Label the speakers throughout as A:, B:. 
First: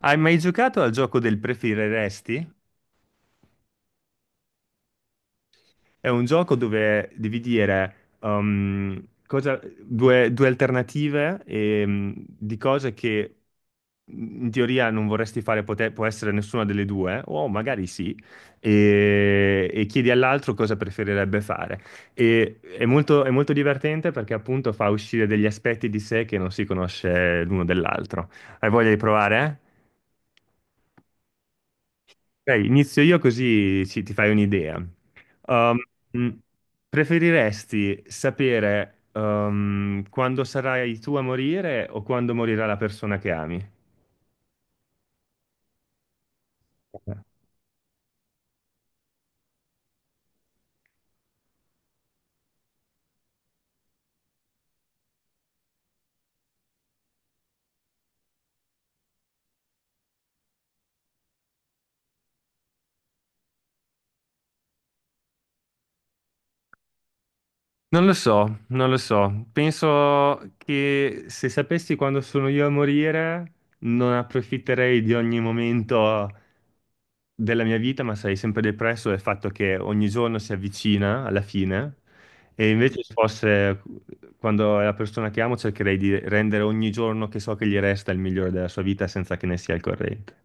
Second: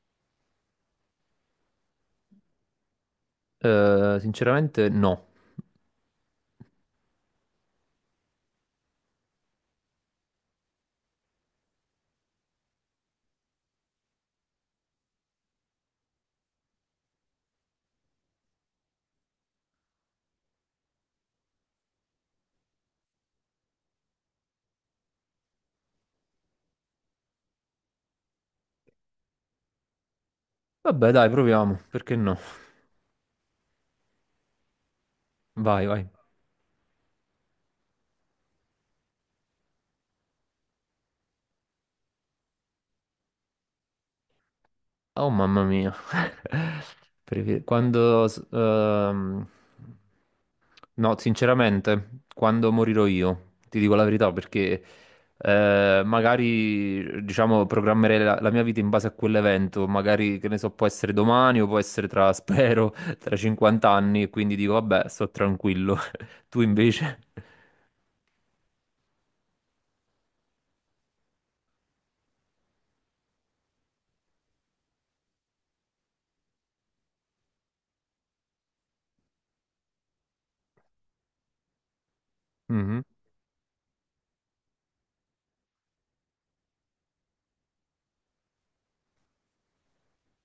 A: Hai mai giocato al gioco del preferiresti?
B: Sinceramente no.
A: È un gioco dove devi dire due alternative di cose che in teoria non vorresti fare, può essere nessuna delle due, o magari sì, e chiedi all'altro cosa preferirebbe fare. È molto divertente perché appunto fa uscire degli aspetti di sé che non si conosce l'uno dell'altro. Hai voglia di provare?
B: Vabbè, dai, proviamo. Perché no?
A: Ok, inizio io così ti fai un'idea. Um,
B: Vai, vai.
A: mh, Preferiresti sapere quando sarai tu a morire o quando morirà la persona che ami?
B: Oh, mamma mia. Perché Quando... s- ehm, No, sinceramente, quando morirò io, ti dico la verità, perché magari, diciamo, programmerei la mia vita in base a quell'evento, magari, che ne so, può essere domani o può essere tra, spero, tra 50 anni, e quindi dico, vabbè, sto tranquillo. Tu invece?
A: Non lo so, non lo so. Penso che se sapessi quando sono io a morire, non approfitterei di ogni momento della mia vita, ma sarei sempre depresso del fatto che ogni giorno si avvicina alla fine. E invece
B: Mhm.
A: se fosse quando è la persona che amo, cercherei di rendere ogni giorno che so che gli resta il migliore della sua vita senza che ne sia al corrente.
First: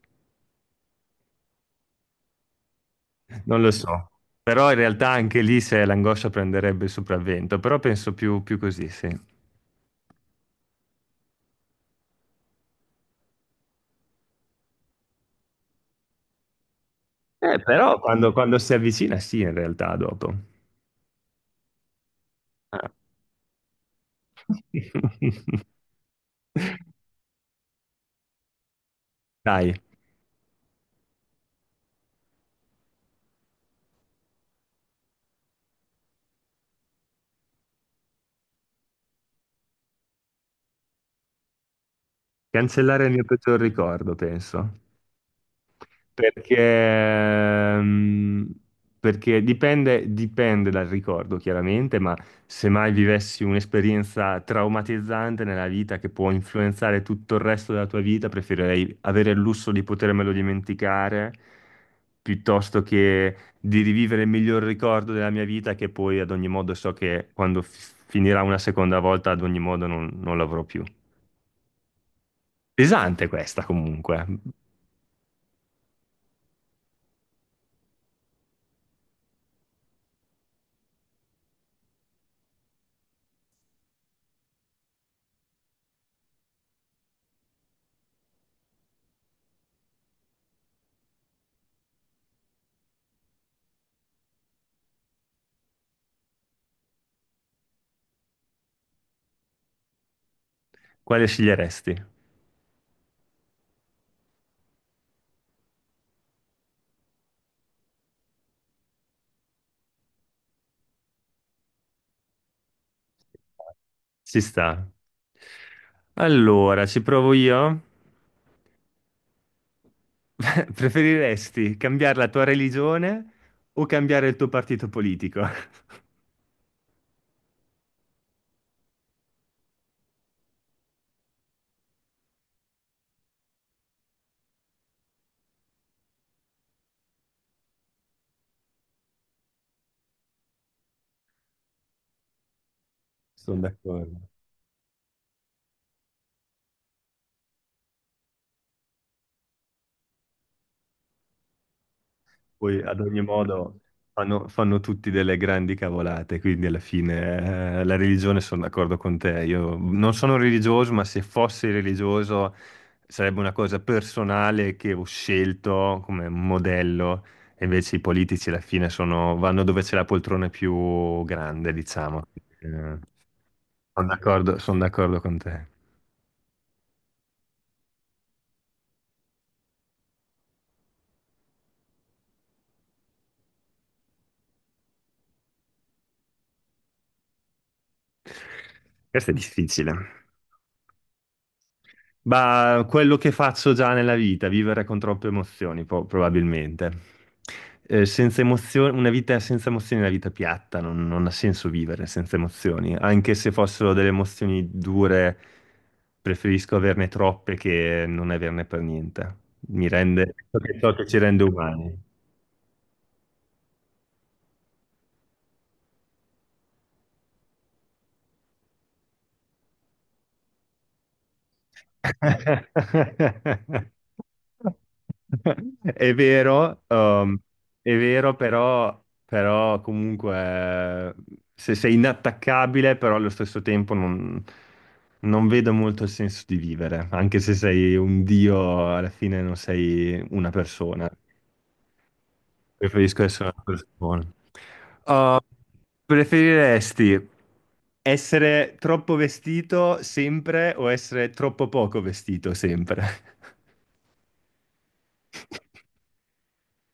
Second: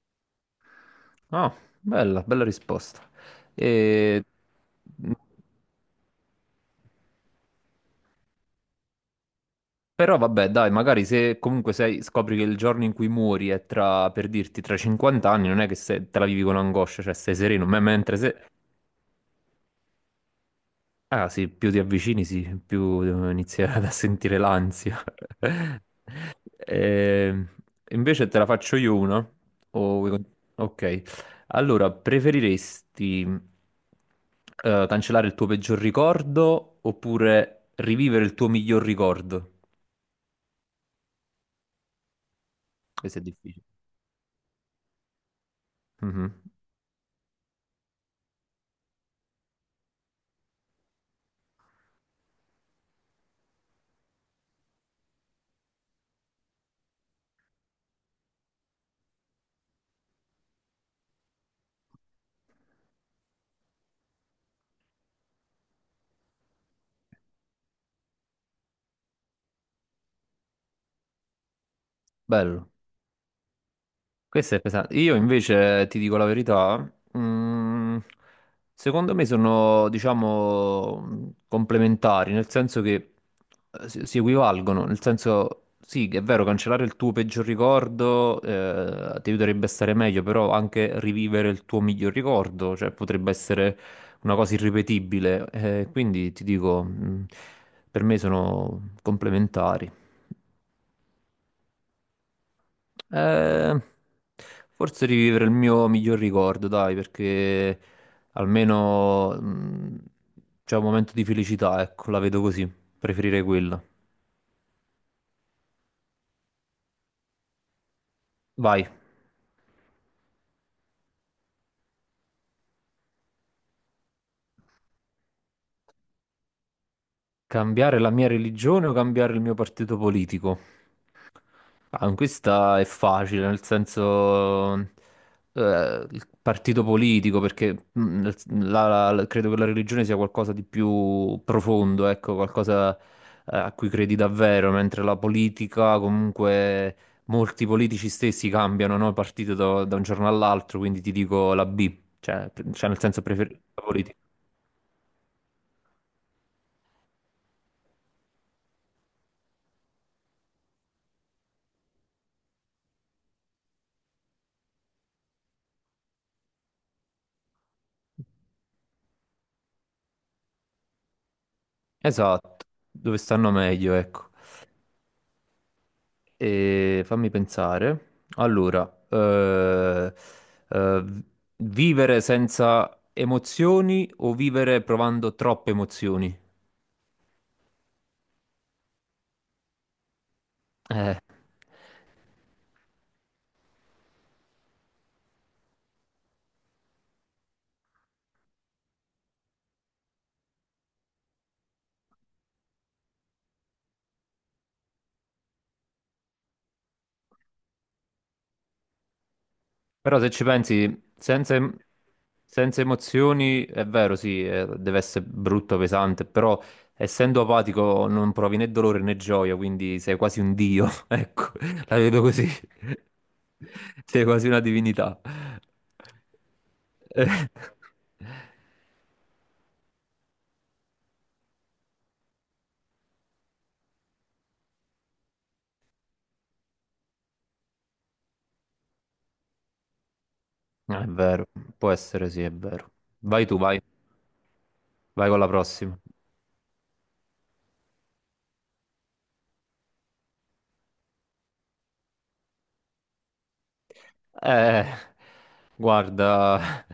B: Ah, bella, bella risposta.
A: Non lo so.
B: E...
A: Però in realtà anche lì se l'angoscia prenderebbe il sopravvento, però penso più così, sì.
B: Però vabbè, dai, magari se comunque scopri che il giorno in cui muori è tra, per dirti, tra 50 anni, non è che te la vivi con angoscia, cioè sei sereno, mentre
A: Quando,
B: se.
A: quando si avvicina, sì, in realtà, dopo.
B: Ah sì, più ti avvicini, sì,
A: Ah.
B: più inizi a sentire l'ansia. Eh, invece te la faccio io una.
A: Dai,
B: O vuoi con- Ok. Allora, preferiresti cancellare il tuo peggior ricordo oppure rivivere il tuo miglior ricordo?
A: cancellare il
B: Questo è
A: mio peggior
B: difficile.
A: ricordo, penso.
B: Mhm.
A: Perché, perché dipende dal ricordo, chiaramente, ma se mai vivessi un'esperienza traumatizzante nella vita che può influenzare tutto il resto della tua vita, preferirei avere il lusso di potermelo dimenticare piuttosto che di rivivere il miglior ricordo della mia vita, che poi ad ogni modo so che quando finirà una seconda volta, ad ogni modo non l'avrò più.
B: Bello.
A: Pesante questa comunque.
B: Questo è pesante. Io invece ti dico la verità, mm, secondo me sono, diciamo, complementari, nel senso che si equivalgono, nel senso, sì, che è vero, cancellare il tuo peggior ricordo ti aiuterebbe a stare meglio, però anche rivivere il tuo miglior ricordo, cioè potrebbe essere una cosa irripetibile, quindi ti dico, per me sono complementari.
A: Quale sceglieresti?
B: Eh, forse rivivere il mio miglior ricordo, dai, perché almeno c'è un momento di felicità, ecco, la vedo così, preferirei quello.
A: Ci sta. Allora, ci provo io.
B: Vai,
A: Preferiresti cambiare la tua religione o cambiare il tuo partito politico?
B: cambiare la mia religione o cambiare il mio partito politico? Ah, questa è facile, nel senso, il partito politico, perché mm, nel- credo che la religione sia qualcosa di più profondo, ecco, qualcosa,
A: Sono
B: a cui credi
A: d'accordo.
B: davvero, mentre la politica, comunque, molti politici stessi cambiano, no, partito da un giorno all'altro, quindi ti dico la B, cioè, pre-
A: Poi
B: cioè
A: ad
B: nel
A: ogni
B: senso preferisco
A: modo
B: la politica.
A: fanno tutti delle grandi cavolate, quindi alla fine la religione sono d'accordo con te. Io non sono religioso, ma se fossi religioso sarebbe una cosa personale che ho scelto come modello, e invece i politici alla fine vanno dove c'è la poltrona più grande, diciamo.
B: Esatto,
A: Eh,
B: dove stanno meglio, ecco.
A: sono d'accordo con te.
B: E fammi pensare. Allora, eh, vivere senza emozioni o vivere provando troppe emozioni?
A: Questo è difficile.
B: Eh,
A: Ma quello che faccio già nella vita, vivere con troppe emozioni, probabilmente. Senza emozioni, una vita senza emozioni è una vita piatta, non ha senso vivere senza emozioni. Anche se fossero delle emozioni dure, preferisco averne troppe che non averne per niente. Mi
B: però se
A: rende,
B: ci
A: ciò che
B: pensi,
A: ci rende
B: senza, em-
A: umani.
B: senza emozioni è vero, sì, deve essere brutto, pesante, però essendo apatico non provi né dolore né gioia, quindi sei quasi un dio, ecco, la vedo così. Sei quasi una divinità.
A: È vero,
B: Eh.
A: è vero, però comunque eh, se sei inattaccabile, però allo stesso tempo non vedo molto il senso di vivere, anche se sei un dio, alla fine non sei una
B: È
A: persona.
B: vero, può essere sì, è vero.
A: Preferisco
B: Vai
A: essere
B: tu,
A: una
B: vai,
A: persona.
B: vai
A: Uh,
B: con la prossima.
A: preferiresti essere troppo vestito sempre o essere troppo poco vestito sempre?
B: Eh, guarda,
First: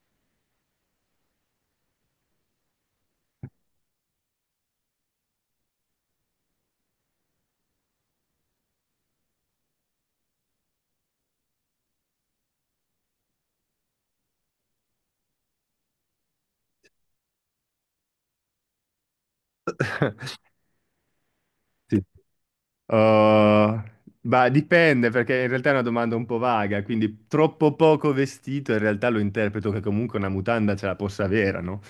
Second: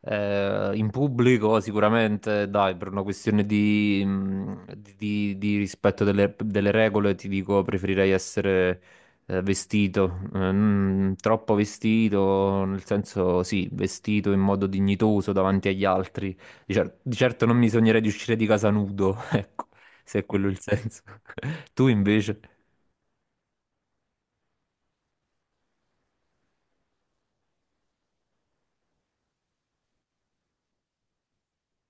B: in pubblico sicuramente, dai, per una questione di rispetto delle regole, ti dico, preferirei essere vestito, non troppo vestito, nel senso, sì, vestito in modo dignitoso davanti agli altri. Di certo non mi sognerei di uscire di casa nudo, ecco, se è quello il senso. Tu
A: Sì.
B: invece?
A: Oh, ma dipende perché in realtà è una domanda un po' vaga, quindi troppo poco vestito in realtà lo interpreto che comunque una mutanda ce la possa avere, no?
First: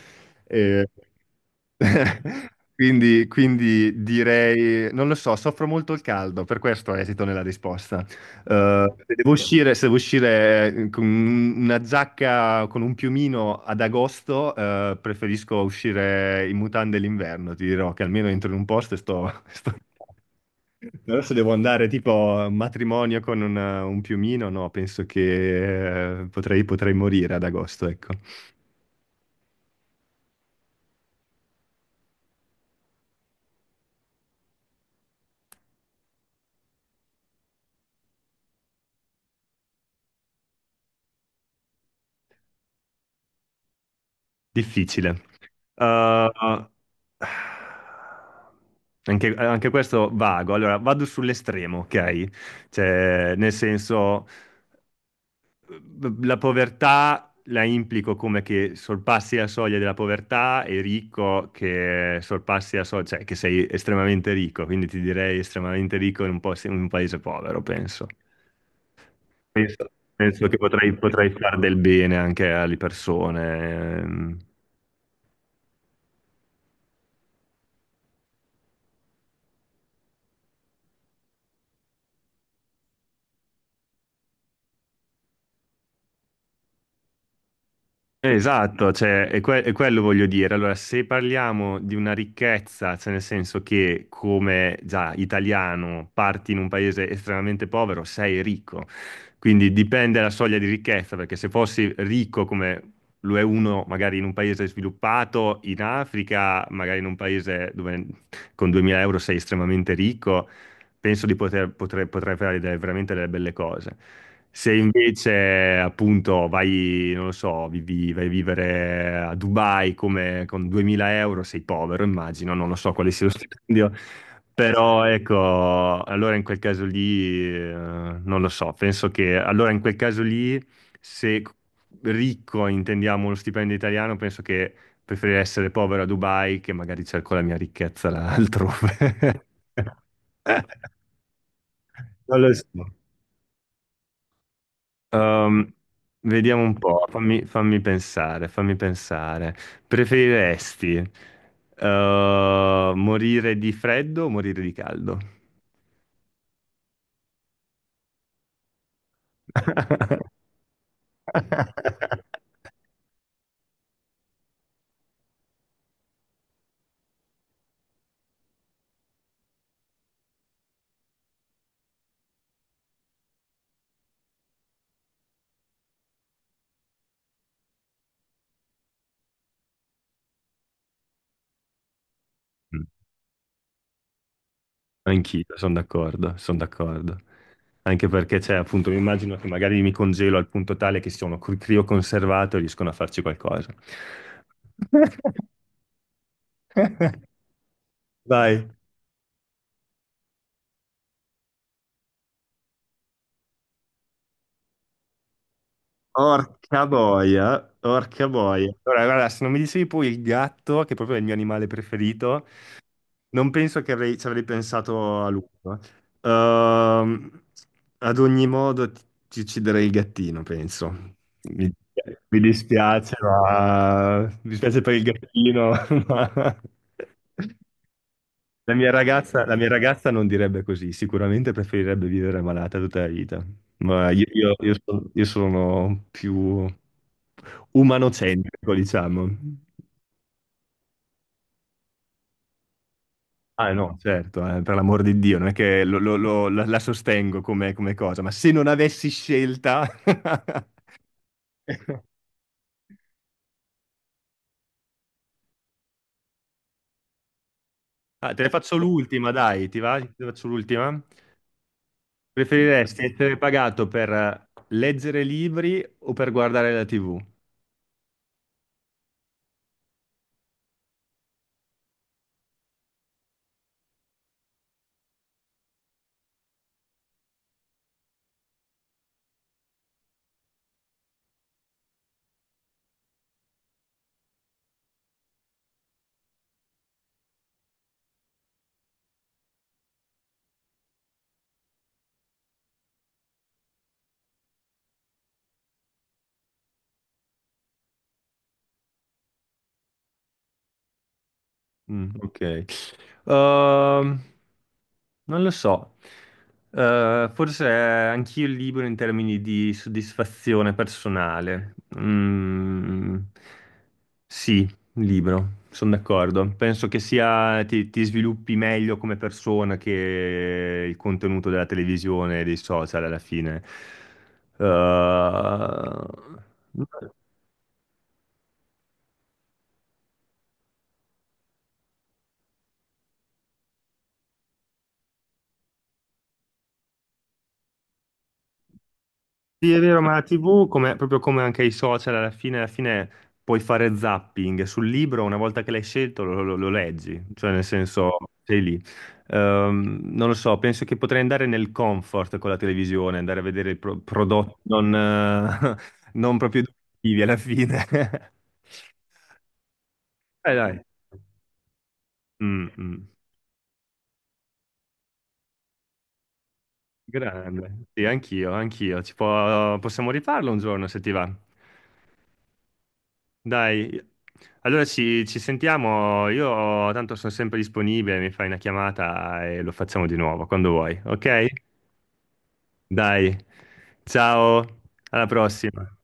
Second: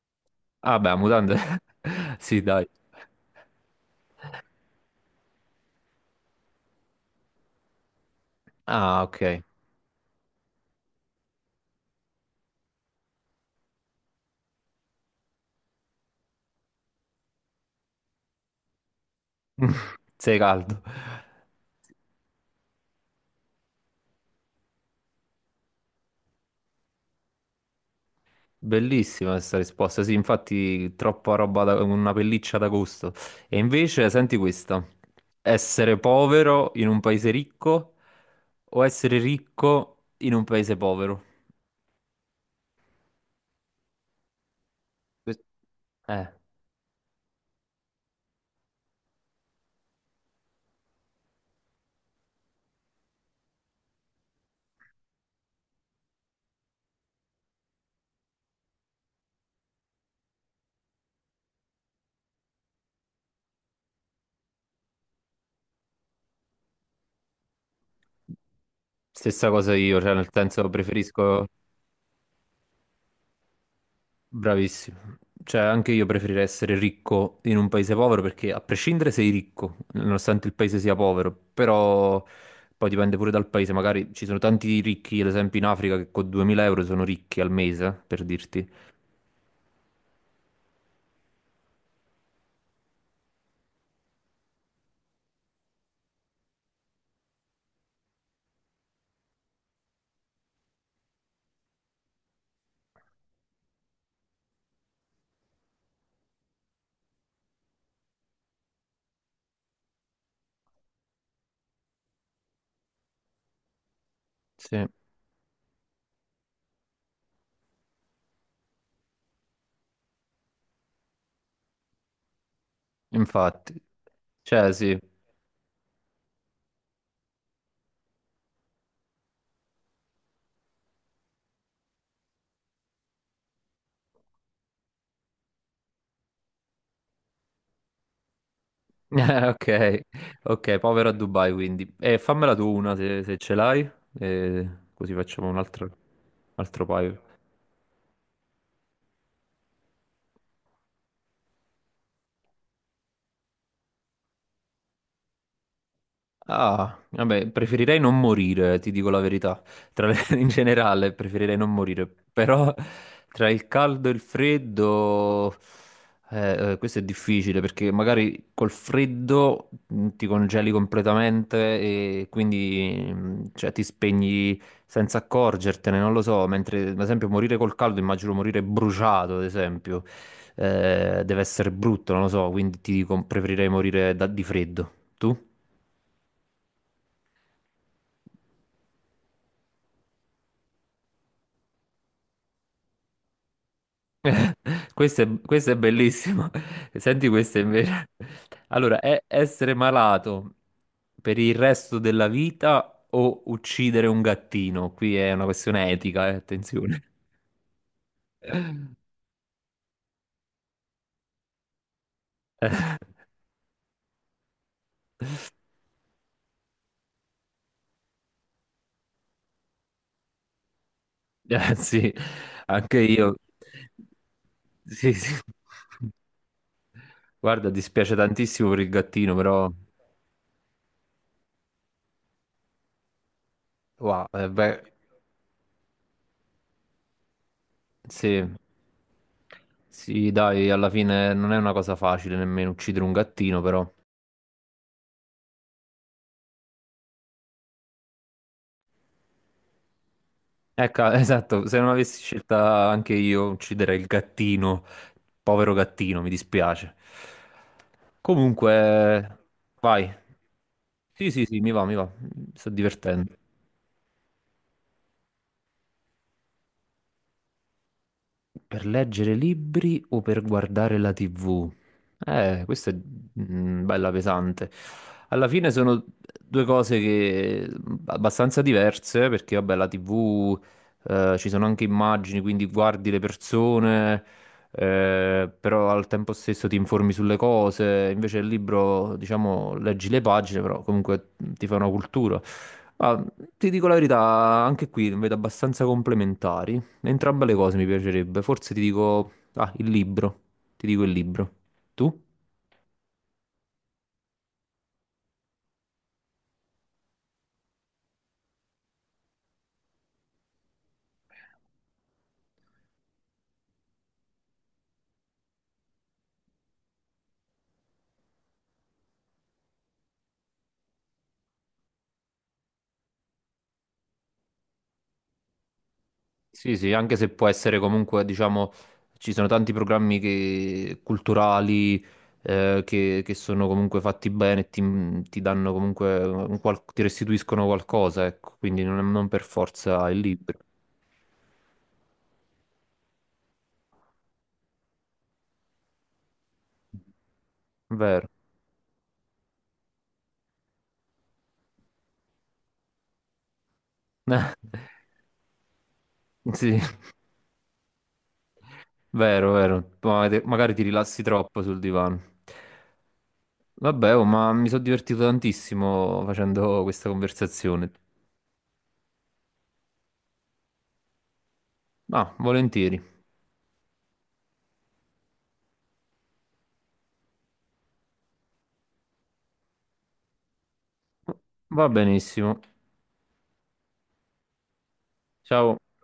B: Ah,
A: Eh,
B: beh, mutande. Sì, dai.
A: quindi direi, non lo so, soffro molto il caldo, per questo esito nella risposta.
B: Ah, ok.
A: Se devo uscire con una giacca, con un piumino ad agosto, preferisco uscire in mutande l'inverno, ti dirò che almeno entro in un posto e sto
B: Sei caldo.
A: Adesso devo andare tipo a un matrimonio con un piumino, no, penso che potrei morire ad agosto, ecco.
B: Bellissima questa risposta. Sì, infatti, troppa roba da una pelliccia d'agosto. E invece, senti questa: essere povero in un paese ricco o essere ricco in un paese povero?
A: Difficile.
B: Que- Eh,
A: Uh, anche questo vago. Allora, vado sull'estremo, ok? Cioè, nel senso, la povertà la implico come che sorpassi la soglia della povertà e ricco che sorpassi la soglia, cioè che sei estremamente ricco, quindi ti direi estremamente ricco in in un paese povero, penso.
B: stessa cosa
A: Penso,
B: io, cioè, nel
A: penso che
B: senso,
A: potrei
B: preferisco.
A: fare del bene anche alle persone.
B: Bravissimo. Cioè, anche io preferirei essere ricco in un paese povero perché a prescindere sei ricco, nonostante il paese sia povero, però poi dipende pure dal paese, magari ci sono tanti ricchi, ad esempio in Africa, che con 2000 euro sono ricchi al mese, per dirti.
A: Esatto, è quello voglio dire. Allora, se parliamo di una ricchezza, cioè nel senso che come già italiano parti in un paese estremamente povero, sei ricco. Quindi dipende la soglia di ricchezza, perché se fossi ricco come lo è uno magari in un paese sviluppato, in Africa, magari in un paese dove con 2000 euro sei estremamente ricco, penso di potrei, potrei fare veramente delle belle cose. Se
B: Sì,
A: invece appunto vai, non lo so, vai a vivere a Dubai come, con 2000 euro, sei povero, immagino, non lo so quale sia lo
B: infatti.
A: stipendio,
B: Cioè, sì.
A: però ecco, allora in quel caso lì, non lo so, penso che allora in quel caso lì, se ricco intendiamo lo stipendio italiano, penso che preferirei essere povero a Dubai che magari cerco la mia ricchezza là altrove.
B: Ok, ok, povero a Dubai quindi. E
A: Non lo
B: fammela tu
A: so.
B: una se ce l'hai, e così facciamo un
A: Ehm,
B: altro,
A: vediamo un
B: altro
A: po',
B: paio.
A: fammi pensare. Preferiresti morire di freddo o morire di caldo?
B: Ah, vabbè, preferirei non morire, ti dico la verità. In generale, preferirei non morire. Però tra il caldo e il freddo, questo è difficile perché magari col freddo ti congeli completamente e quindi cioè, ti spegni senza accorgertene, non lo so. Mentre, ad esempio, morire col caldo, immagino morire bruciato, ad esempio, deve essere brutto, non lo so. Quindi
A: Mm,
B: ti dico, preferirei morire di freddo. Tu?
A: anch'io, sono d'accordo, sono d'accordo. Anche perché c'è appunto, mi immagino che magari mi congelo al punto tale che sono crioconservato e riescono a farci qualcosa.
B: Questo è, questo è bellissimo. Senti questo invece.
A: Vai.
B: Allora, è essere malato per il resto della vita o uccidere un gattino? Qui è una questione etica,
A: Orca
B: attenzione.
A: boia, orca boia. Allora, guarda, se non mi dicevi poi il gatto, che proprio è il mio animale preferito, non penso che ci avrei pensato a lungo. Ehm, ad ogni modo ti ucciderei il gattino, penso. Mi,
B: Sì,
A: mi
B: anche
A: dispiace,
B: io.
A: ma mi dispiace per il
B: Sì, sì.
A: gattino, ma...
B: Guarda, dispiace tantissimo per il gattino,
A: La mia
B: però.
A: ragazza non direbbe così, sicuramente preferirebbe vivere malata tutta la vita, ma
B: Wow, beh,
A: io sono più
B: sì.
A: umanocentrico, diciamo.
B: Sì, dai, alla fine non è una cosa facile nemmeno uccidere un gattino,
A: Ah
B: però.
A: no, certo, per l'amor di Dio, non è che la sostengo come cosa, ma se non avessi scelta...
B: Ecco, esatto, se non avessi scelta anche io ucciderei il gattino, povero gattino, mi dispiace.
A: Ah, te ne faccio
B: Comunque,
A: l'ultima, dai, ti va? Te
B: vai.
A: ne faccio l'ultima?
B: Sì, sì, sì, mi va, mi va, mi sto
A: Preferiresti
B: divertendo.
A: essere pagato per leggere libri o per guardare la TV?
B: Per leggere libri o per guardare la TV? Questa è bella pesante. Alla fine sono due cose che abbastanza diverse, perché vabbè, la TV ci sono anche immagini, quindi guardi le persone, però al tempo stesso ti informi sulle cose. Invece il libro, diciamo, leggi le pagine, però comunque ti fa una cultura. Ma ti dico la verità, anche qui vedo abbastanza complementari. Entrambe le cose mi piacerebbe. Forse ti dico, il libro. Ti dico il libro.
A: Mm,
B: Tu?
A: ok. Ehm, non lo so. Forse è anch'io libero in termini di soddisfazione personale. Mm, sì, libero, sono d'accordo. Penso che sia ti sviluppi meglio come persona che il contenuto della televisione e dei social alla fine. Eh,
B: Sì, sì, anche se può essere comunque, diciamo, ci sono tanti programmi culturali che sono comunque fatti bene e ti danno comunque, ti restituiscono qualcosa, ecco, quindi non per
A: Sì, è vero,
B: forza
A: ma
B: il
A: la
B: libro.
A: TV, proprio come anche i social, alla fine puoi fare zapping sul libro, una volta che l'hai scelto lo leggi, cioè nel senso
B: Vero.
A: sei lì. Non lo so, penso che potrei andare nel comfort con la televisione, andare a vedere i prodotti non, non proprio
B: Sì.
A: educativi alla fine.
B: Vero, vero. Ma-
A: Dai,
B: Magari ti
A: dai.
B: rilassi troppo sul divano.
A: Mm, mm.
B: Vabbè, oh, ma mi sono divertito tantissimo facendo questa
A: Grande,
B: conversazione.
A: sì, anch'io, anch'io. Possiamo rifarlo un giorno se ti va.
B: Ah, volentieri.
A: Dai, allora ci sentiamo, io tanto sono sempre disponibile, mi fai una chiamata e lo facciamo di nuovo quando vuoi, ok?
B: Va benissimo.
A: Dai, ciao, alla
B: Ciao.
A: prossima.